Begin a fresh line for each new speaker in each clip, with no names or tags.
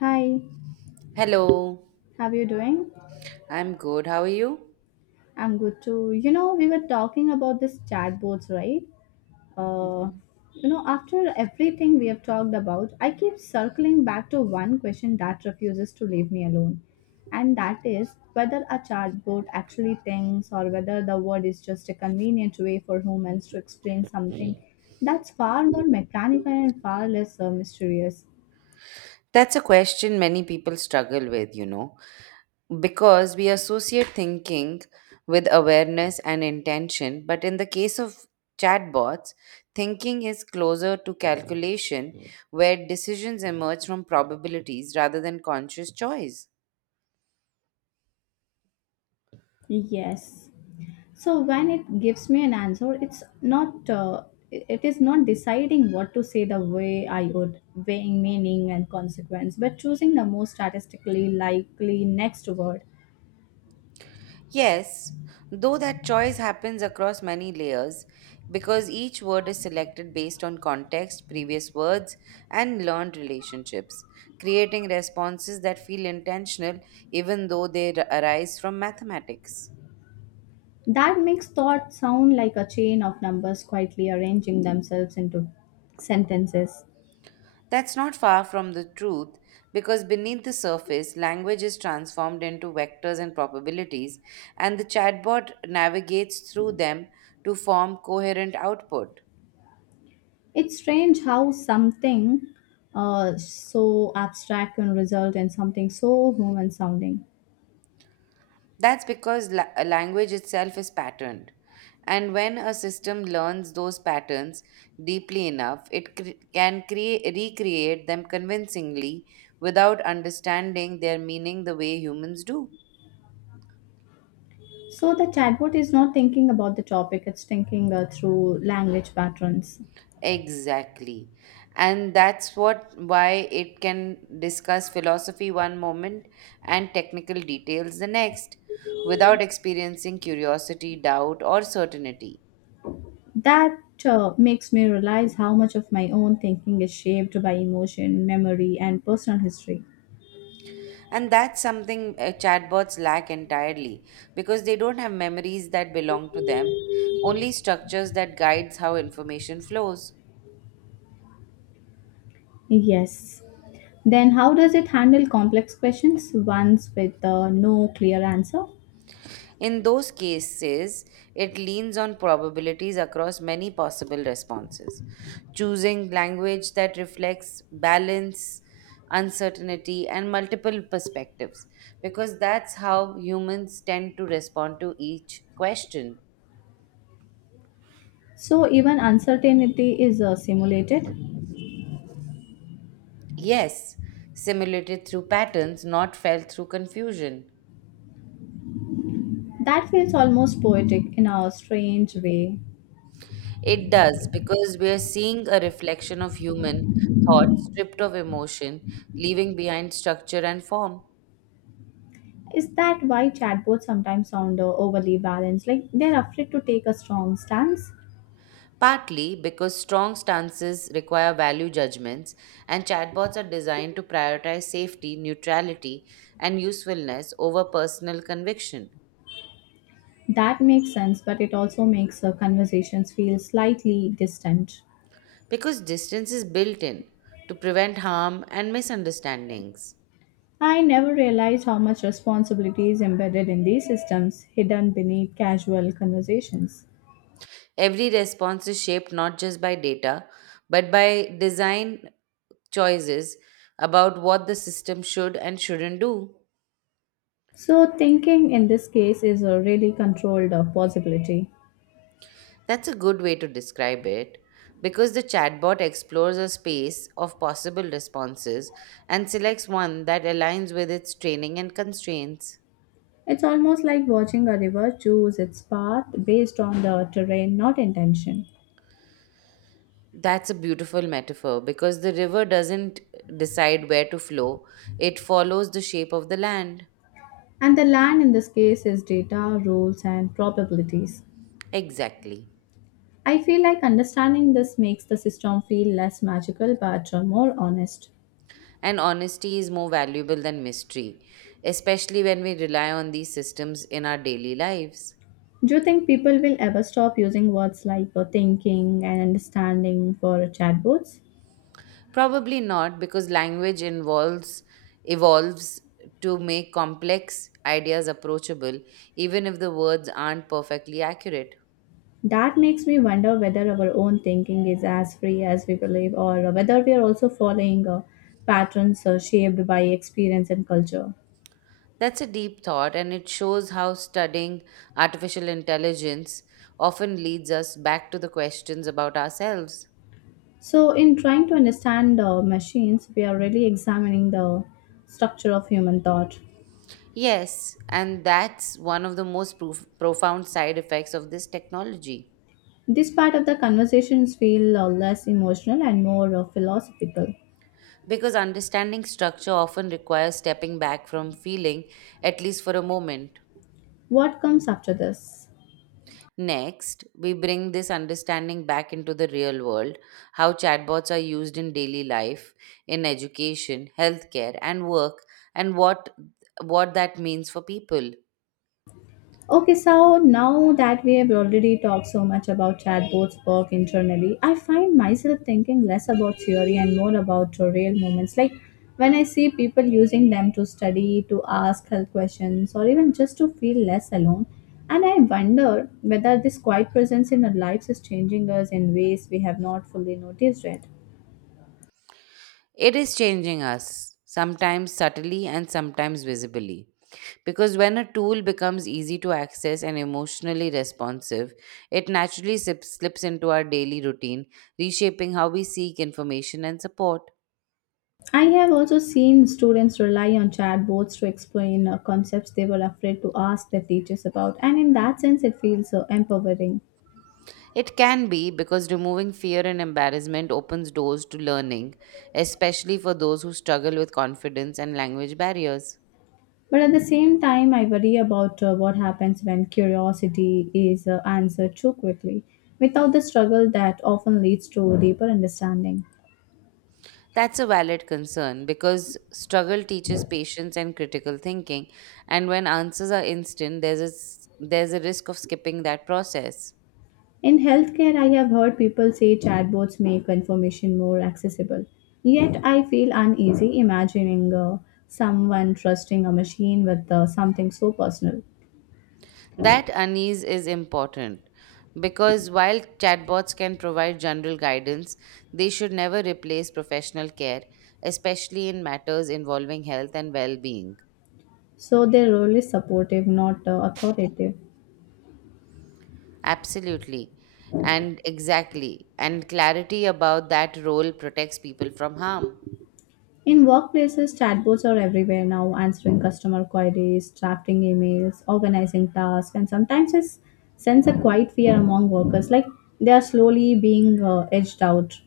Hi,
Hello,
how are you doing?
I'm good. How are you?
I'm good too. You know, we were talking about this chatbots, right? Uh,
Mhm.
After everything we have talked about, I keep circling back to one question that refuses to leave me alone. And that is whether a chatbot actually thinks or whether the word is just a convenient way for humans to explain something that's far more mechanical and far less mysterious.
That's a question many people struggle with, you know, because we associate thinking with awareness and intention. But in the case of chatbots, thinking is closer to calculation, where decisions emerge from probabilities rather than conscious choice.
Yes, so when it gives me an answer it's not it it is not deciding what to say the way I would, weighing meaning and consequence, but choosing the most statistically likely next word.
Yes, though that choice happens across many layers because each word is selected based on context, previous words, and learned relationships, creating responses that feel intentional even though they arise from mathematics.
That makes thought sound like a chain of numbers quietly arranging themselves into sentences.
That's not far from the truth because beneath the surface, language is transformed into vectors and probabilities, and the chatbot navigates through them to form coherent output.
It's strange how something so abstract can result in something so human sounding.
That's because a language itself is patterned. And when a system learns those patterns deeply enough, it can recreate them convincingly without understanding their meaning the way humans do.
So the chatbot is not thinking about the topic, it's thinking through language patterns.
Exactly. And that's what why it can discuss philosophy one moment and technical details the next without experiencing curiosity, doubt, or certainty.
That makes me realize how much of my own thinking is shaped by emotion, memory, and personal history.
And that's something chatbots lack entirely because they don't have memories that belong to them, only structures that guides how information flows.
Yes. Then, how does it handle complex questions, ones with no clear answer?
In those cases, it leans on probabilities across many possible responses, choosing language that reflects balance, uncertainty, and multiple perspectives, because that's how humans tend to respond to each question.
So, even uncertainty is simulated.
Yes, simulated through patterns, not felt through confusion.
That feels almost poetic in a strange way.
It does because we are seeing a reflection of human thought stripped of emotion, leaving behind structure and form.
Is that why chatbots sometimes sound overly balanced? Like they're afraid to take a strong stance?
Partly because strong stances require value judgments, and chatbots are designed to prioritize safety, neutrality, and usefulness over personal conviction.
That makes sense, but it also makes conversations feel slightly distant.
Because distance is built in to prevent harm and misunderstandings.
I never realized how much responsibility is embedded in these systems, hidden beneath casual conversations.
Every response is shaped not just by data, but by design choices about what the system should and shouldn't do.
So, thinking in this case is a really controlled possibility.
That's a good way to describe it because the chatbot explores a space of possible responses and selects one that aligns with its training and constraints.
It's almost like watching a river choose its path based on the terrain, not intention.
That's a beautiful metaphor because the river doesn't decide where to flow, it follows the shape of the land.
And the land in this case is data, rules, and probabilities.
Exactly.
I feel like understanding this makes the system feel less magical but more honest.
And honesty is more valuable than mystery, especially when we rely on these systems in our daily lives.
Do you think people will ever stop using words like thinking and understanding for chatbots?
Probably not, because language involves evolves to make complex ideas approachable, even if the words aren't perfectly accurate.
That makes me wonder whether our own thinking is as free as we believe or whether we are also following patterns shaped by experience and culture.
That's a deep thought, and it shows how studying artificial intelligence often leads us back to the questions about ourselves.
So, in trying to understand machines, we are really examining the structure of human thought.
Yes, and that's one of the most profound side effects of this technology.
This part of the conversations feel less emotional and more philosophical.
Because understanding structure often requires stepping back from feeling, at least for a moment.
What comes after this?
Next, we bring this understanding back into the real world how chatbots are used in daily life, in education, healthcare, and work, and what, what that means for people.
Okay, so now that we have already talked so much about chatbots work internally, I find myself thinking less about theory and more about the real moments. Like when I see people using them to study, to ask health questions, or even just to feel less alone. And I wonder whether this quiet presence in our lives is changing us in ways we have not fully noticed yet.
It is changing us, sometimes subtly and sometimes visibly. Because when a tool becomes easy to access and emotionally responsive, it naturally slips into our daily routine, reshaping how we seek information and support.
I have also seen students rely on chatbots to explain concepts they were afraid to ask their teachers about, and in that sense, it feels empowering.
It can be because removing fear and embarrassment opens doors to learning, especially for those who struggle with confidence and language barriers.
But at the same time, I worry about what happens when curiosity is answered too quickly, without the struggle that often leads to deeper understanding.
That's a valid concern because struggle teaches patience and critical thinking, and when answers are instant, there's a risk of skipping that process.
In healthcare, I have heard people say chatbots make information more accessible. Yet, I feel uneasy imagining someone trusting a machine with something so personal.
That unease is important because while chatbots can provide general guidance, they should never replace professional care, especially in matters involving health and well being.
So their role is supportive, not authoritative.
Absolutely. And exactly. And clarity about that role protects people from harm.
In workplaces, chatbots are everywhere now, answering customer queries, drafting emails, organizing tasks, and sometimes sense a quiet fear among workers, like they are slowly being edged out.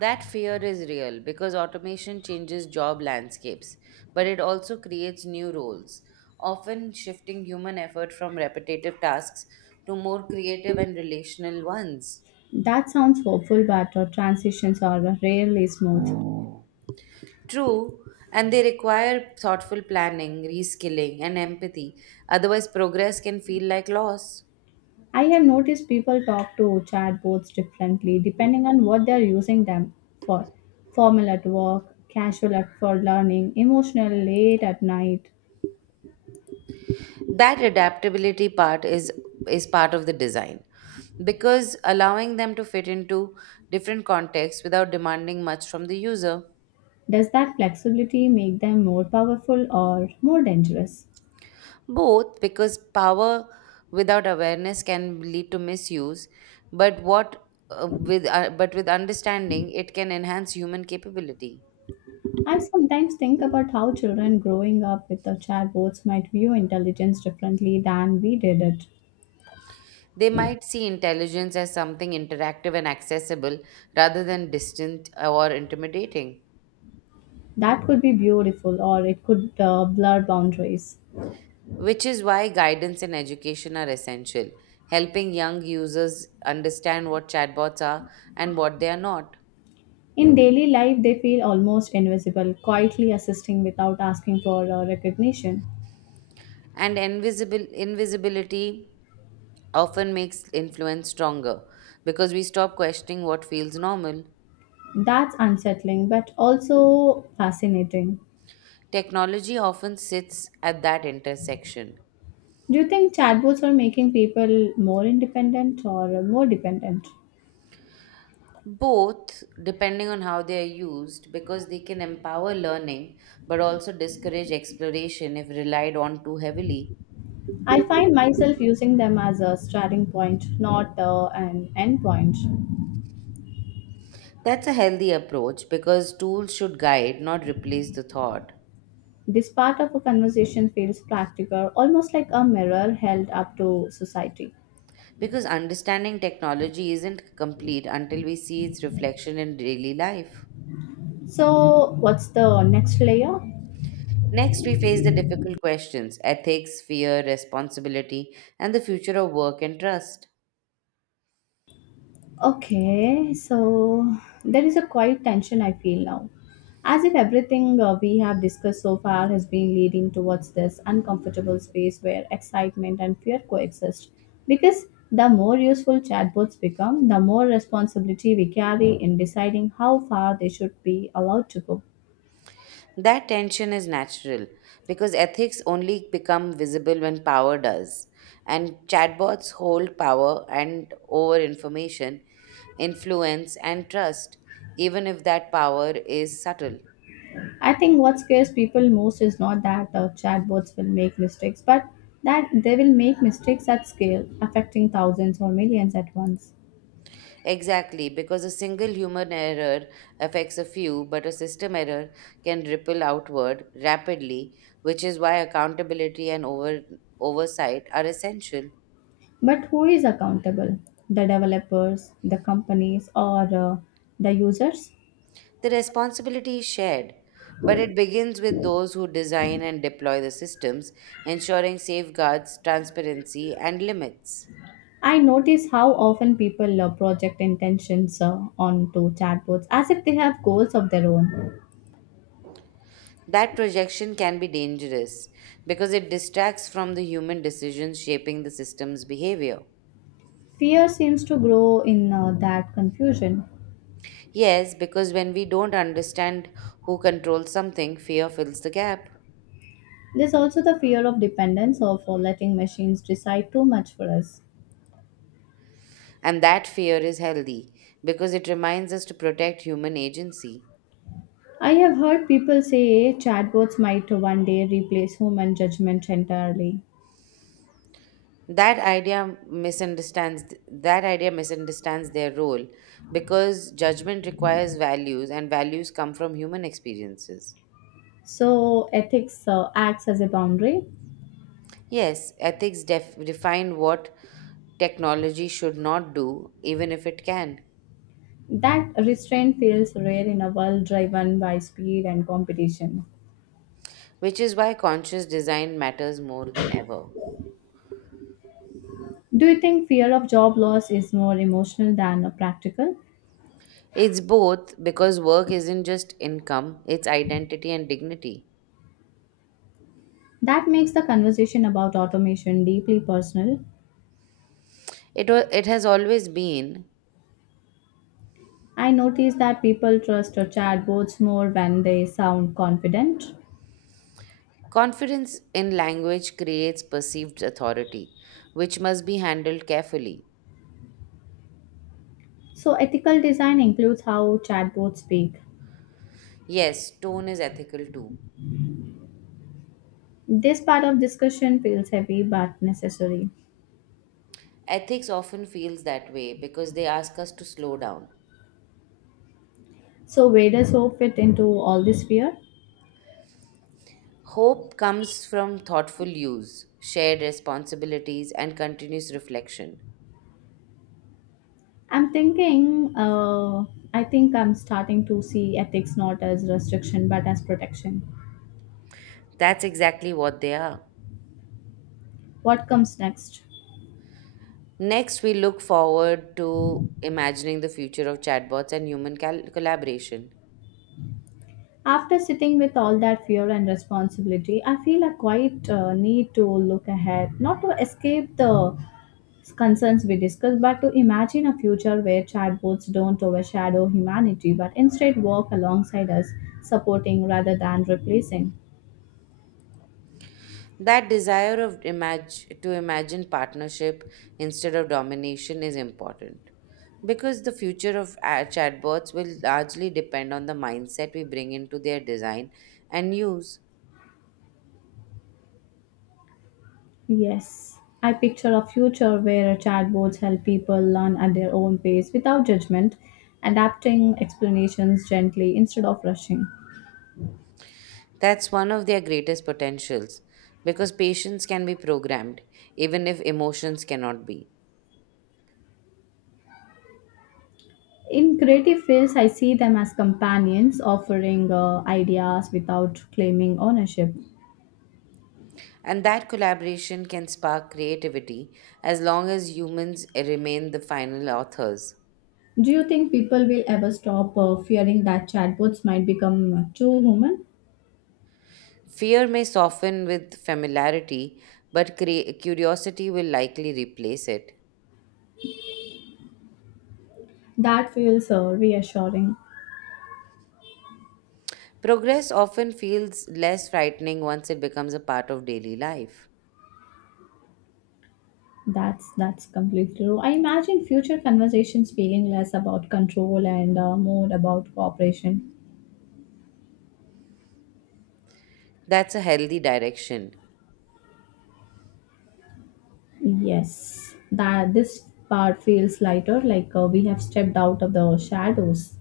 That fear is real because automation changes job landscapes, but it also creates new roles, often shifting human effort from repetitive tasks to more creative and relational ones.
That sounds hopeful, but transitions are rarely smooth.
True, and they require thoughtful planning, reskilling, and empathy, otherwise, progress can feel like loss.
I have noticed people talk to chatbots differently depending on what they are using them for, formal at work, casual at for learning, emotional late at night.
That adaptability is part of the design because allowing them to fit into different contexts without demanding much from the user.
Does that flexibility make them more powerful or more dangerous?
Both, because power without awareness can lead to misuse, but with understanding, it can enhance human capability.
I sometimes think about how children growing up with the chatbots might view intelligence differently than we did it.
They might see intelligence as something interactive and accessible rather than distant or intimidating,
That could be beautiful or it could blur boundaries.
which is why guidance and education are essential, helping young users understand what chatbots are and what they are not.
In daily life, they feel almost invisible, quietly assisting without asking for recognition.
And invisible invisibility often makes influence stronger because we stop questioning what feels normal.
That's unsettling but also fascinating.
Technology often sits at that intersection.
Do you think chatbots are making people more independent or more dependent?
Both, depending on how they are used, because they can empower learning but also discourage exploration if relied on too heavily.
I find myself using them as a starting point, not an end point.
That's a healthy approach because tools should guide, not replace the thought.
This part of a conversation feels practical, almost like a mirror held up to society.
Because understanding technology isn't complete until we see its reflection in daily life.
So, what's the next layer?
Next, we face the difficult questions ethics, fear, responsibility, and the future of work and trust.
Okay, so there is a quiet tension I feel now. As if everything we have discussed so far has been leading towards this uncomfortable space where excitement and fear coexist. Because the more useful chatbots become, the more responsibility we carry in deciding how far they should be allowed to go.
That tension is natural because ethics only become visible when power does. And chatbots hold power and over information, influence, and trust, even if that power is subtle.
I think what scares people most is not that chatbots will make mistakes, but that they will make mistakes at scale, affecting thousands or millions at once.
Exactly, because a single human error affects a few, but a system error can ripple outward rapidly, which is why oversight are essential.
But who is accountable? The developers, the companies, or the users?
The responsibility is shared, but it begins with those who design and deploy the systems, ensuring safeguards, transparency, and limits.
I notice how often people project intentions onto chatbots as if they have goals of their own.
That projection can be dangerous because it distracts from the human decisions shaping the system's behavior.
Fear seems to grow in that confusion.
Yes, because when we don't understand who controls something, fear fills the gap.
There's also the fear of dependence or for letting machines decide too much for us.
And that fear is healthy because it reminds us to protect human agency.
I have heard people say chatbots might one day replace human judgment entirely.
That idea misunderstands their role because judgment requires values and values come from human experiences.
So ethics acts as a boundary.
Yes, ethics define what technology should not do even if it can,
That restraint feels rare in a world driven by speed and competition.
which is why conscious design matters more than ever.
Do you think fear of job loss is more emotional than a practical?
It's both because work isn't just income, it's identity and dignity.
That makes the conversation about automation deeply personal.
It has always been.
I notice that people trust chatbots more when they sound confident.
Confidence in language creates perceived authority, which must be handled carefully.
So, ethical design includes how chatbots speak.
Yes, tone is ethical too.
This part of discussion feels heavy but necessary.
Ethics often feels that way because they ask us to slow down.
So, where does hope fit into all this fear?
Hope comes from thoughtful use, shared responsibilities, and continuous reflection.
I'm thinking, uh, I think I'm starting to see ethics not as restriction but as protection.
That's exactly what they are.
What comes next?
Next, we look forward to imagining the future of chatbots and human collaboration.
After sitting with all that fear and responsibility, I feel a quiet need to look ahead, not to escape the concerns we discussed, but to imagine a future where chatbots don't overshadow humanity but instead work alongside us, supporting rather than replacing.
That desire to imagine partnership instead of domination is important because the future of chatbots will largely depend on the mindset we bring into their design and use.
Yes, I picture a future where chatbots help people learn at their own pace without judgment, adapting explanations gently instead of rushing.
That's one of their greatest potentials because patience can be programmed, even if emotions cannot be.
In creative fields, I see them as companions offering ideas without claiming ownership.
And that collaboration can spark creativity as long as humans remain the final authors.
Do you think people will ever stop fearing that chatbots might become too human?
Fear may soften with familiarity, but curiosity will likely replace it.
That feels reassuring.
Progress often feels less frightening once it becomes a part of daily life.
That's completely true. I imagine future conversations feeling less about control and more about cooperation.
That's a healthy direction.
Yes, that this part feels lighter, like we have stepped out of the shadows.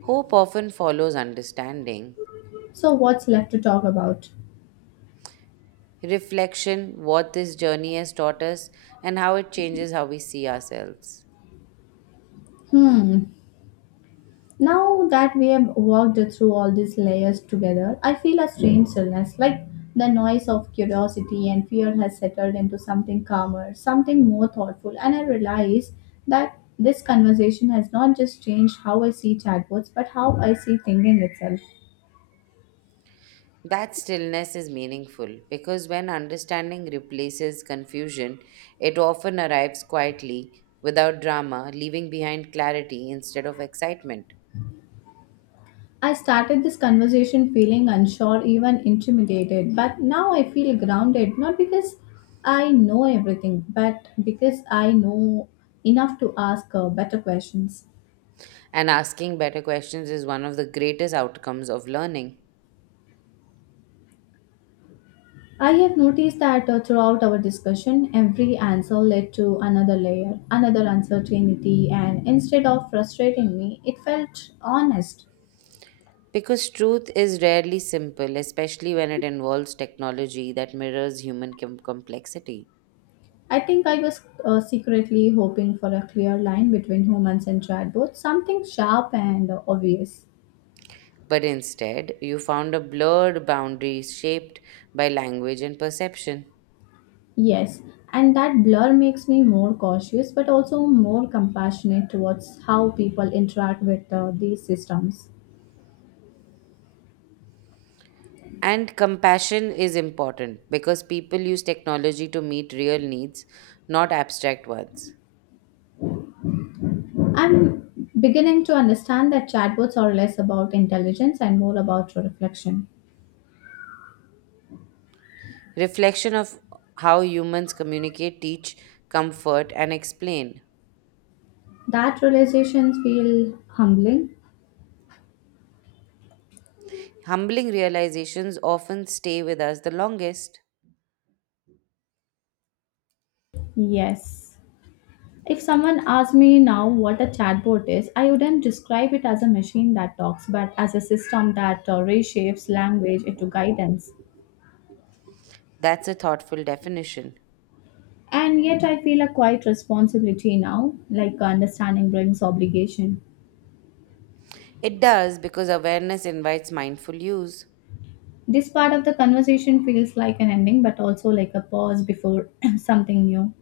Hope often follows understanding.
So what's left to talk about?
Reflection, what this journey has taught us, and how it changes how we see ourselves.
Hmm. Now that we have walked through all these layers together, I feel a strange stillness, like the noise of curiosity and fear has settled into something calmer, something more thoughtful, and I realize that this conversation has not just changed how I see chatbots, but how I see thinking itself.
That stillness is meaningful because when understanding replaces confusion, it often arrives quietly without drama, leaving behind clarity instead of excitement.
I started this conversation feeling unsure, even intimidated, but now I feel grounded, not because I know everything, but because I know enough to ask better questions.
And asking better questions is one of the greatest outcomes of learning.
I have noticed that throughout our discussion, every answer led to another layer, another uncertainty, and instead of frustrating me, it felt honest.
Because truth is rarely simple, especially when it involves technology that mirrors human complexity.
I think I was secretly hoping for a clear line between humans and chatbots, something sharp and obvious.
But instead, you found a blurred boundary shaped by language and perception.
Yes, and that blur makes me more cautious but also more compassionate towards how people interact with these systems.
And compassion is important because people use technology to meet real needs, not abstract ones.
I'm beginning to understand that chatbots are less about intelligence and more about reflection.
Reflection of how humans communicate, teach, comfort, and explain.
That realizations feel humbling.
Humbling realizations often stay with us the longest.
Yes. If someone asked me now what a chatbot is, I wouldn't describe it as a machine that talks, but as a system that reshapes language into guidance.
That's a thoughtful definition.
And yet, I feel a quiet responsibility now, like understanding brings obligation.
It does because awareness invites mindful use.
This part of the conversation feels like an ending, but also like a pause before something new.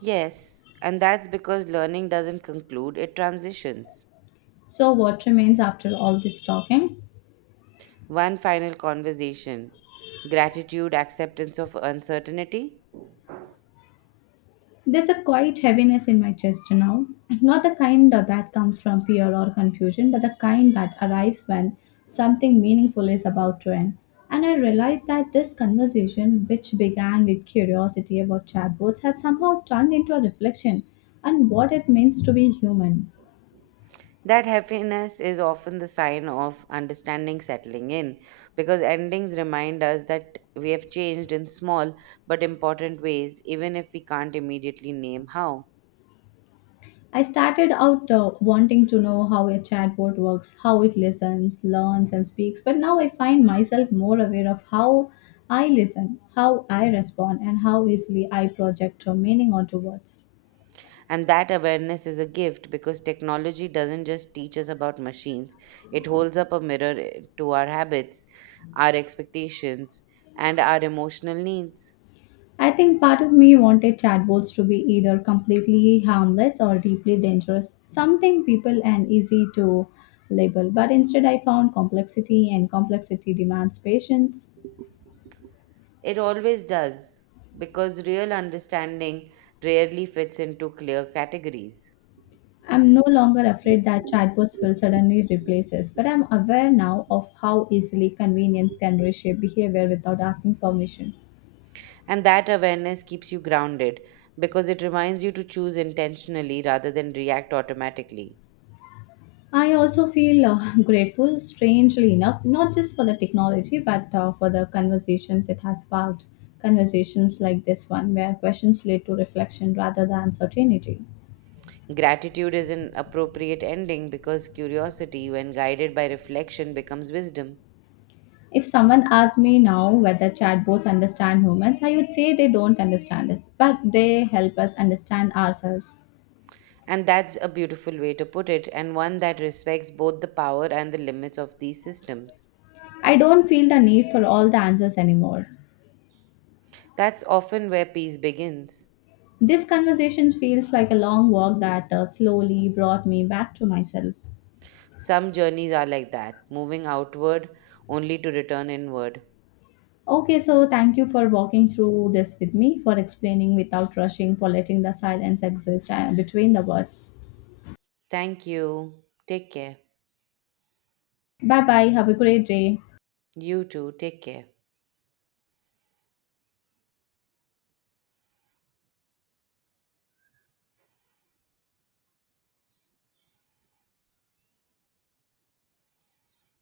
Yes, and that's because learning doesn't conclude, it transitions.
So, what remains after all this talking?
One final conversation gratitude, acceptance of uncertainty.
There's a quiet heaviness in my chest now. Not the kind that comes from fear or confusion, but the kind that arrives when something meaningful is about to end. And I realize that this conversation, which began with curiosity about chatbots, has somehow turned into a reflection on what it means to be human.
That happiness is often the sign of understanding settling in because endings remind us that we have changed in small but important ways, even if we can't immediately name how.
I started out wanting to know how a chatbot works, how it listens, learns, and speaks, but now I find myself more aware of how I listen, how I respond, and how easily I project a meaning onto words.
And that awareness is a gift because technology doesn't just teach us about machines, it holds up a mirror to our habits, our expectations, and our emotional needs.
I think part of me wanted chatbots to be either completely harmless or deeply dangerous, something people and easy to label, but instead I found complexity, and complexity demands patience.
It always does, because real understanding rarely fits into clear categories.
I'm no longer afraid that chatbots will suddenly replace us, but I'm aware now of how easily convenience can reshape behavior without asking permission.
And that awareness keeps you grounded, because it reminds you to choose intentionally rather than react automatically.
I also feel grateful, strangely enough, not just for the technology, but for the conversations it has sparked. Conversations like this one, where questions lead to reflection rather than certainty.
Gratitude is an appropriate ending because curiosity, when guided by reflection, becomes wisdom.
If someone asked me now whether chatbots understand humans, I would say they don't understand us, but they help us understand ourselves.
And that's a beautiful way to put it, and one that respects both the power and the limits of these systems.
I don't feel the need for all the answers anymore.
That's often where peace begins.
This conversation feels like a long walk that slowly brought me back to myself.
Some journeys are like that, moving outward only to return inward.
Okay, so thank you for walking through this with me, for explaining without rushing, for letting the silence exist between the words.
Thank you. Take care.
Bye bye. Have a great day.
You too. Take care.